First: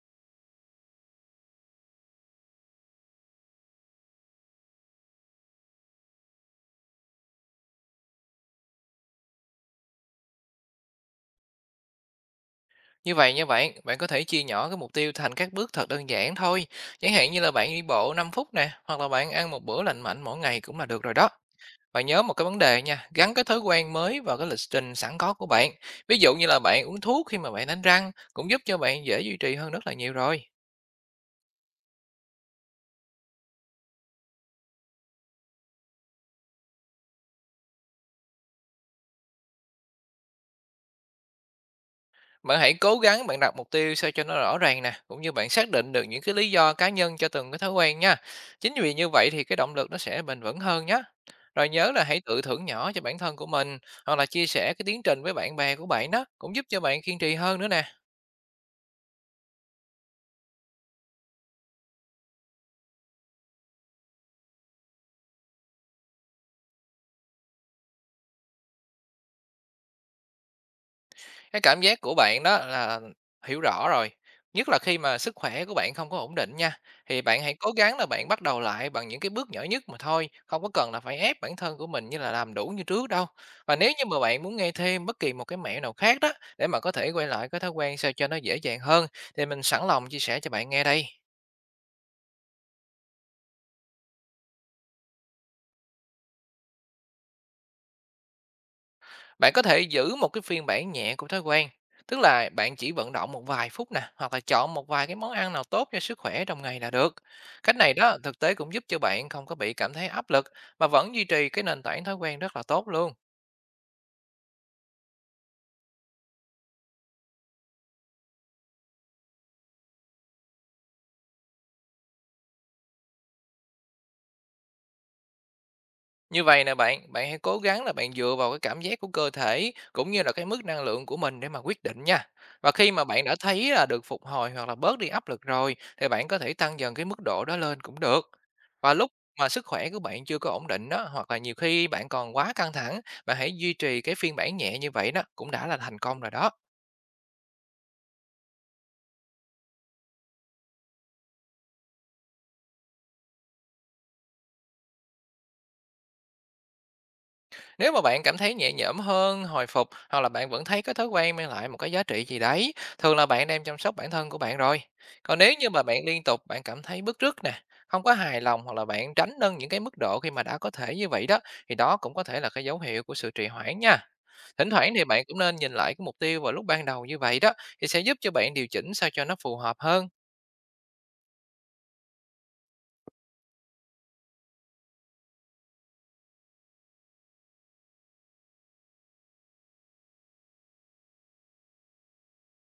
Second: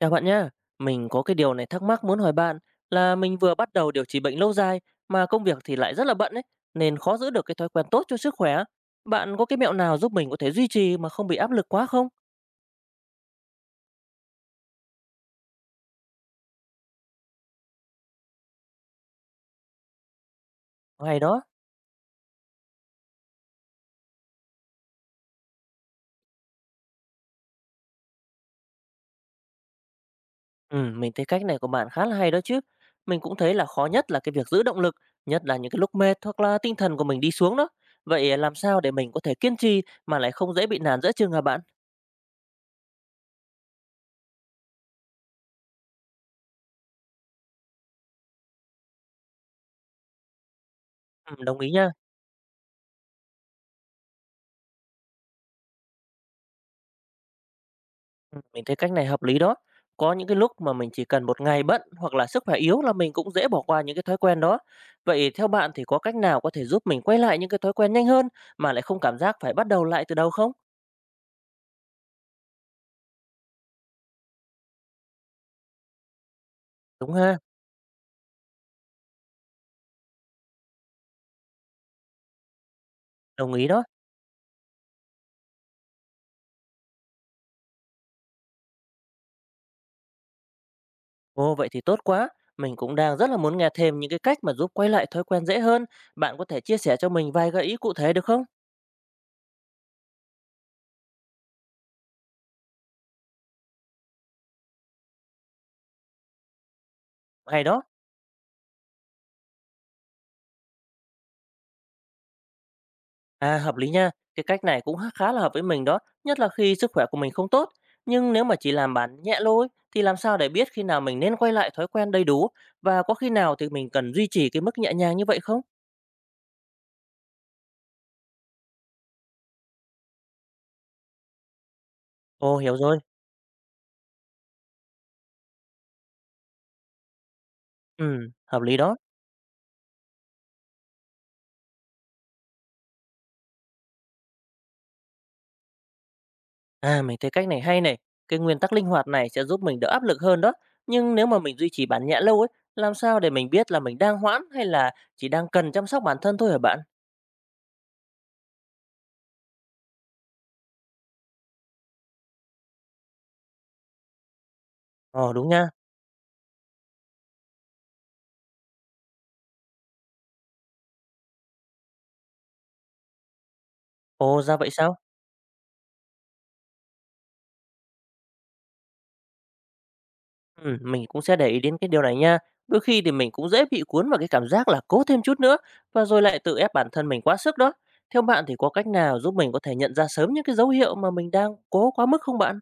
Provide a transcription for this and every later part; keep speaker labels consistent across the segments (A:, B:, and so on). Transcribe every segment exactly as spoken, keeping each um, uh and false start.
A: Chào bạn nhá, mình có cái điều này thắc mắc muốn hỏi bạn là mình vừa bắt đầu điều trị bệnh lâu dài mà công việc thì lại rất là bận ấy, nên khó giữ được cái thói quen tốt cho sức khỏe. Bạn có cái mẹo nào giúp mình có thể duy trì mà không bị áp lực quá không?
B: Như vậy nha bạn, bạn có thể chia nhỏ cái mục tiêu thành các bước thật đơn giản thôi. Chẳng hạn như là bạn đi bộ năm phút nè, hoặc là bạn ăn một bữa lành mạnh mỗi ngày cũng là được rồi
A: Hay
B: đó.
A: đó.
B: Và nhớ một cái vấn đề nha, gắn cái thói quen mới vào cái lịch trình sẵn có của bạn. Ví dụ như là bạn uống thuốc khi mà bạn đánh răng cũng giúp cho bạn dễ duy trì hơn rất là nhiều rồi.
A: Ừ, mình thấy cách này của bạn khá là hay đó chứ. Mình cũng thấy là khó nhất là cái việc giữ động lực, nhất là những cái lúc mệt hoặc là tinh thần của mình đi xuống đó. Vậy làm sao để mình có thể kiên trì mà lại không dễ bị nản giữa chừng hả bạn?
B: Bạn hãy cố gắng bạn đặt mục tiêu sao cho nó rõ ràng nè, cũng như bạn xác định được những cái lý do cá nhân cho từng cái thói quen nha. Chính vì như vậy thì cái động lực nó sẽ bền vững hơn nhé.
A: Ừ, đồng
B: Rồi
A: ý nha.
B: nhớ là hãy tự thưởng nhỏ cho bản thân của mình, hoặc là chia sẻ cái tiến trình với bạn bè của bạn đó cũng giúp cho bạn kiên trì hơn nữa nè.
A: Ừm, mình thấy cách này hợp lý đó. Có những cái lúc mà mình chỉ cần một ngày bận hoặc là sức khỏe yếu là mình cũng dễ bỏ qua những cái thói quen đó. Vậy theo bạn thì có cách nào có thể giúp mình quay lại những cái thói quen nhanh hơn mà lại không cảm giác phải bắt đầu lại từ đầu không?
B: Cái cảm giác của bạn đó là hiểu rõ rồi, nhất là khi mà sức khỏe của bạn không có ổn định nha,
A: Đúng
B: thì
A: ha,
B: bạn hãy cố gắng là bạn bắt đầu lại bằng những cái bước nhỏ nhất mà thôi, không có cần là phải ép bản thân của mình như là làm đủ như trước đâu.
A: đồng ý
B: Và
A: đó.
B: nếu như mà bạn muốn nghe thêm bất kỳ một cái mẹo nào khác đó để mà có thể quay lại cái thói quen sao cho nó dễ dàng hơn thì mình sẵn lòng chia sẻ cho bạn nghe đây.
A: Ồ, vậy thì tốt quá. Mình cũng đang rất là muốn nghe thêm những cái cách mà giúp quay lại thói quen dễ hơn. Bạn có thể chia sẻ cho mình vài gợi ý cụ thể được không?
B: Bạn có thể giữ một cái phiên bản nhẹ của thói quen, tức là bạn chỉ vận động một vài phút nè, hoặc là chọn một vài cái món ăn nào tốt cho sức khỏe trong ngày là được.
A: Hay
B: Cách
A: đó.
B: này đó thực tế cũng giúp cho bạn không có bị cảm thấy áp lực, mà vẫn duy trì cái nền tảng thói quen rất là tốt luôn.
A: À hợp lý nha, cái cách này cũng khá khá là hợp với mình đó, nhất là khi sức khỏe của mình không tốt. Nhưng nếu mà chỉ làm bản nhẹ lôi thì làm sao để biết khi nào mình nên quay lại thói quen đầy đủ và có khi nào thì mình cần duy trì cái mức nhẹ nhàng như vậy không?
B: Như vậy nè bạn, bạn hãy cố gắng là bạn dựa vào cái cảm giác của cơ thể cũng như là cái mức năng lượng của mình để mà quyết định nha.
A: Ồ
B: Và
A: hiểu
B: khi
A: rồi,
B: mà bạn đã thấy là được phục hồi hoặc là bớt đi áp lực rồi thì bạn có thể tăng dần cái mức độ đó lên cũng
A: ừ,
B: được.
A: hợp lý
B: Và
A: đó.
B: lúc mà sức khỏe của bạn chưa có ổn định đó, hoặc là nhiều khi bạn còn quá căng thẳng, bạn hãy duy trì cái phiên bản nhẹ như vậy đó cũng đã là thành công rồi đó.
A: À mình thấy cách này hay này, cái nguyên tắc linh hoạt này sẽ giúp mình đỡ áp lực hơn đó. Nhưng nếu mà mình duy trì bản nhẹ lâu ấy, làm sao để mình biết là mình đang hoãn hay là chỉ đang cần chăm sóc bản thân thôi hả bạn?
B: Nếu mà bạn cảm thấy nhẹ nhõm hơn, hồi phục hoặc là bạn vẫn thấy cái thói quen mang lại một cái giá trị gì đấy, thường là bạn đang chăm sóc bản thân của bạn rồi.
A: Ồ
B: Còn
A: đúng
B: nếu
A: nha,
B: như mà bạn liên tục bạn cảm thấy bứt rứt nè, không có hài lòng, hoặc là bạn tránh nâng những cái mức độ khi mà đã có thể như vậy đó thì đó cũng có thể là cái dấu hiệu của sự trì hoãn nha.
A: ồ ra vậy
B: Thỉnh thoảng
A: sao?
B: thì bạn cũng nên nhìn lại cái mục tiêu vào lúc ban đầu như vậy đó thì sẽ giúp cho bạn điều chỉnh sao cho nó phù hợp hơn.
A: Ừm, mình cũng sẽ để ý đến cái điều này nha. Đôi khi thì mình cũng dễ bị cuốn vào cái cảm giác là cố thêm chút nữa và rồi lại tự ép bản thân mình quá sức đó. Theo bạn thì có cách nào giúp mình có thể nhận ra sớm những cái dấu hiệu mà mình đang cố quá mức không bạn?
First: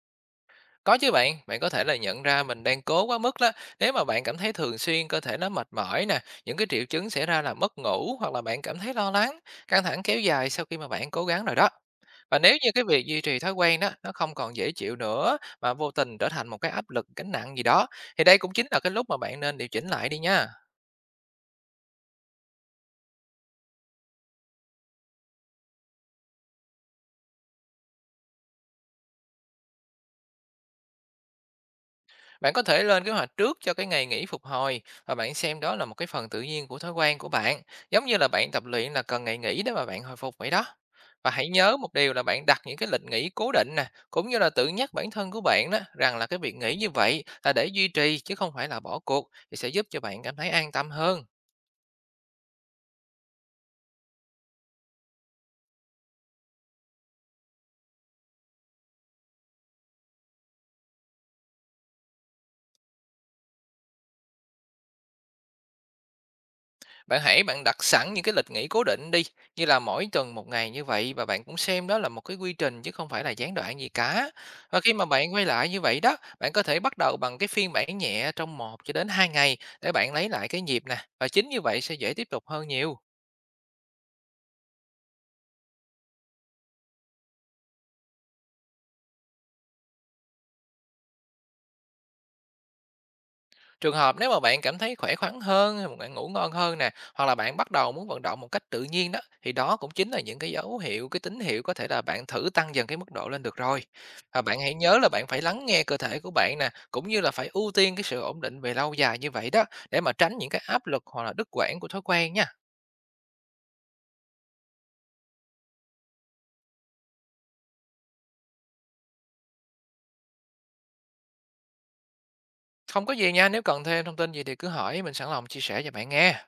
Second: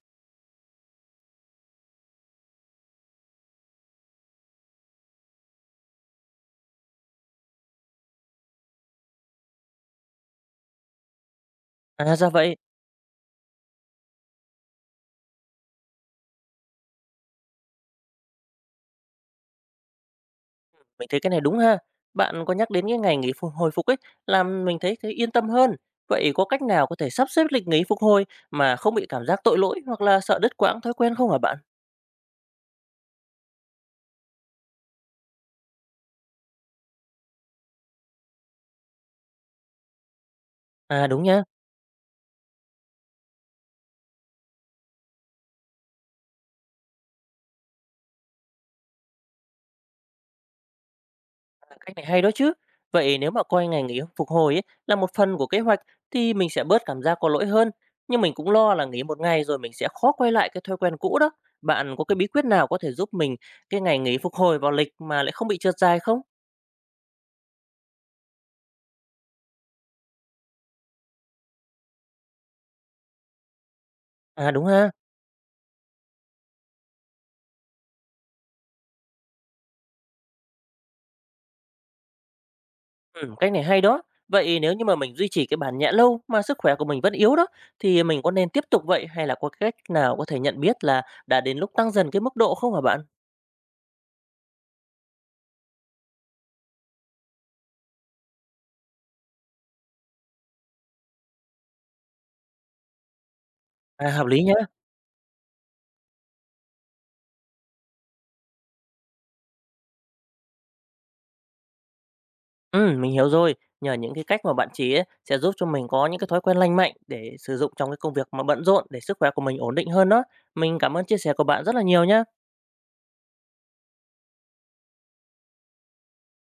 B: Có chứ bạn, bạn có thể là nhận ra mình đang cố quá mức đó. Nếu mà bạn cảm thấy thường xuyên cơ thể nó mệt mỏi nè, những cái triệu chứng xảy ra là mất ngủ, hoặc là bạn cảm thấy lo lắng, căng thẳng kéo dài sau khi mà bạn cố gắng rồi đó.
A: À ra
B: Và nếu
A: vậy,
B: như cái việc duy trì thói quen đó nó không còn dễ chịu nữa, mà vô tình trở thành một cái áp lực, gánh nặng gì đó thì đây cũng chính là cái lúc mà bạn nên điều chỉnh lại đi nha.
A: mình thấy cái này đúng ha. Bạn có nhắc đến cái ngày nghỉ phục hồi phục ấy, làm mình thấy thấy yên tâm hơn. Vậy có cách nào có thể sắp xếp lịch nghỉ phục hồi mà không bị cảm giác tội lỗi hoặc là sợ đứt quãng thói quen không hả bạn?
B: Bạn có thể lên kế hoạch trước cho cái ngày nghỉ phục hồi, và bạn xem đó là một cái phần tự nhiên của thói quen của bạn, giống như là bạn tập luyện là cần ngày nghỉ để mà bạn hồi phục vậy đó.
A: À đúng
B: Và
A: nha.
B: hãy nhớ một điều là bạn đặt những cái lịch nghỉ cố định nè, cũng như là tự nhắc bản thân của bạn đó rằng là cái việc nghỉ như vậy là để duy trì chứ không phải là bỏ cuộc thì sẽ giúp cho bạn cảm thấy an tâm hơn.
A: À, cách này hay đó chứ. Vậy nếu mà coi ngành nghỉ phục hồi ấy, là một phần của kế hoạch thì mình sẽ bớt cảm giác có lỗi hơn. Nhưng mình cũng lo là nghỉ một ngày rồi mình sẽ khó quay lại cái thói quen cũ đó. Bạn có cái bí quyết nào có thể giúp mình cái ngày nghỉ phục hồi vào lịch mà lại không bị trượt dài không?
B: Bạn hãy bạn đặt sẵn những cái lịch nghỉ cố định đi, như là mỗi tuần một ngày như vậy, và bạn cũng xem đó là một cái quy trình chứ không phải là gián đoạn gì cả.
A: À đúng
B: Và
A: ha.
B: khi mà bạn quay lại như vậy đó, bạn có thể bắt đầu bằng cái phiên bản nhẹ trong một cho đến hai ngày để bạn lấy lại cái nhịp nè. Và chính như vậy sẽ dễ tiếp tục hơn nhiều.
A: Ừ, cách này hay đó. Vậy nếu như mà mình duy trì cái bản nhẹ lâu mà sức khỏe của mình vẫn yếu đó thì mình có nên tiếp tục vậy hay là có cách nào có thể nhận biết là đã đến lúc tăng dần cái mức độ không hả bạn?
B: Trường hợp nếu mà bạn cảm thấy khỏe khoắn hơn, bạn ngủ ngon hơn nè, hoặc là bạn bắt đầu muốn vận động một cách tự nhiên đó, thì đó cũng chính là những cái dấu hiệu, cái tín hiệu có thể là bạn thử tăng dần cái mức độ lên được rồi.
A: À hợp lý
B: Và
A: nha.
B: bạn hãy nhớ là bạn phải lắng nghe cơ thể của bạn nè, cũng như là phải ưu tiên cái sự ổn định về lâu dài như vậy đó, để mà tránh những cái áp lực hoặc là đứt quãng của thói quen nha.
A: Ừm, mình hiểu rồi. Nhờ những cái cách mà bạn chỉ ấy, sẽ giúp cho mình có những cái thói quen lành mạnh để sử dụng trong cái công việc mà bận rộn để sức khỏe của mình ổn định hơn đó. Mình cảm ơn chia sẻ của bạn rất là nhiều nhá.
B: Không có gì nha, nếu cần thêm thông tin gì thì cứ hỏi, mình sẵn lòng chia sẻ cho bạn nghe.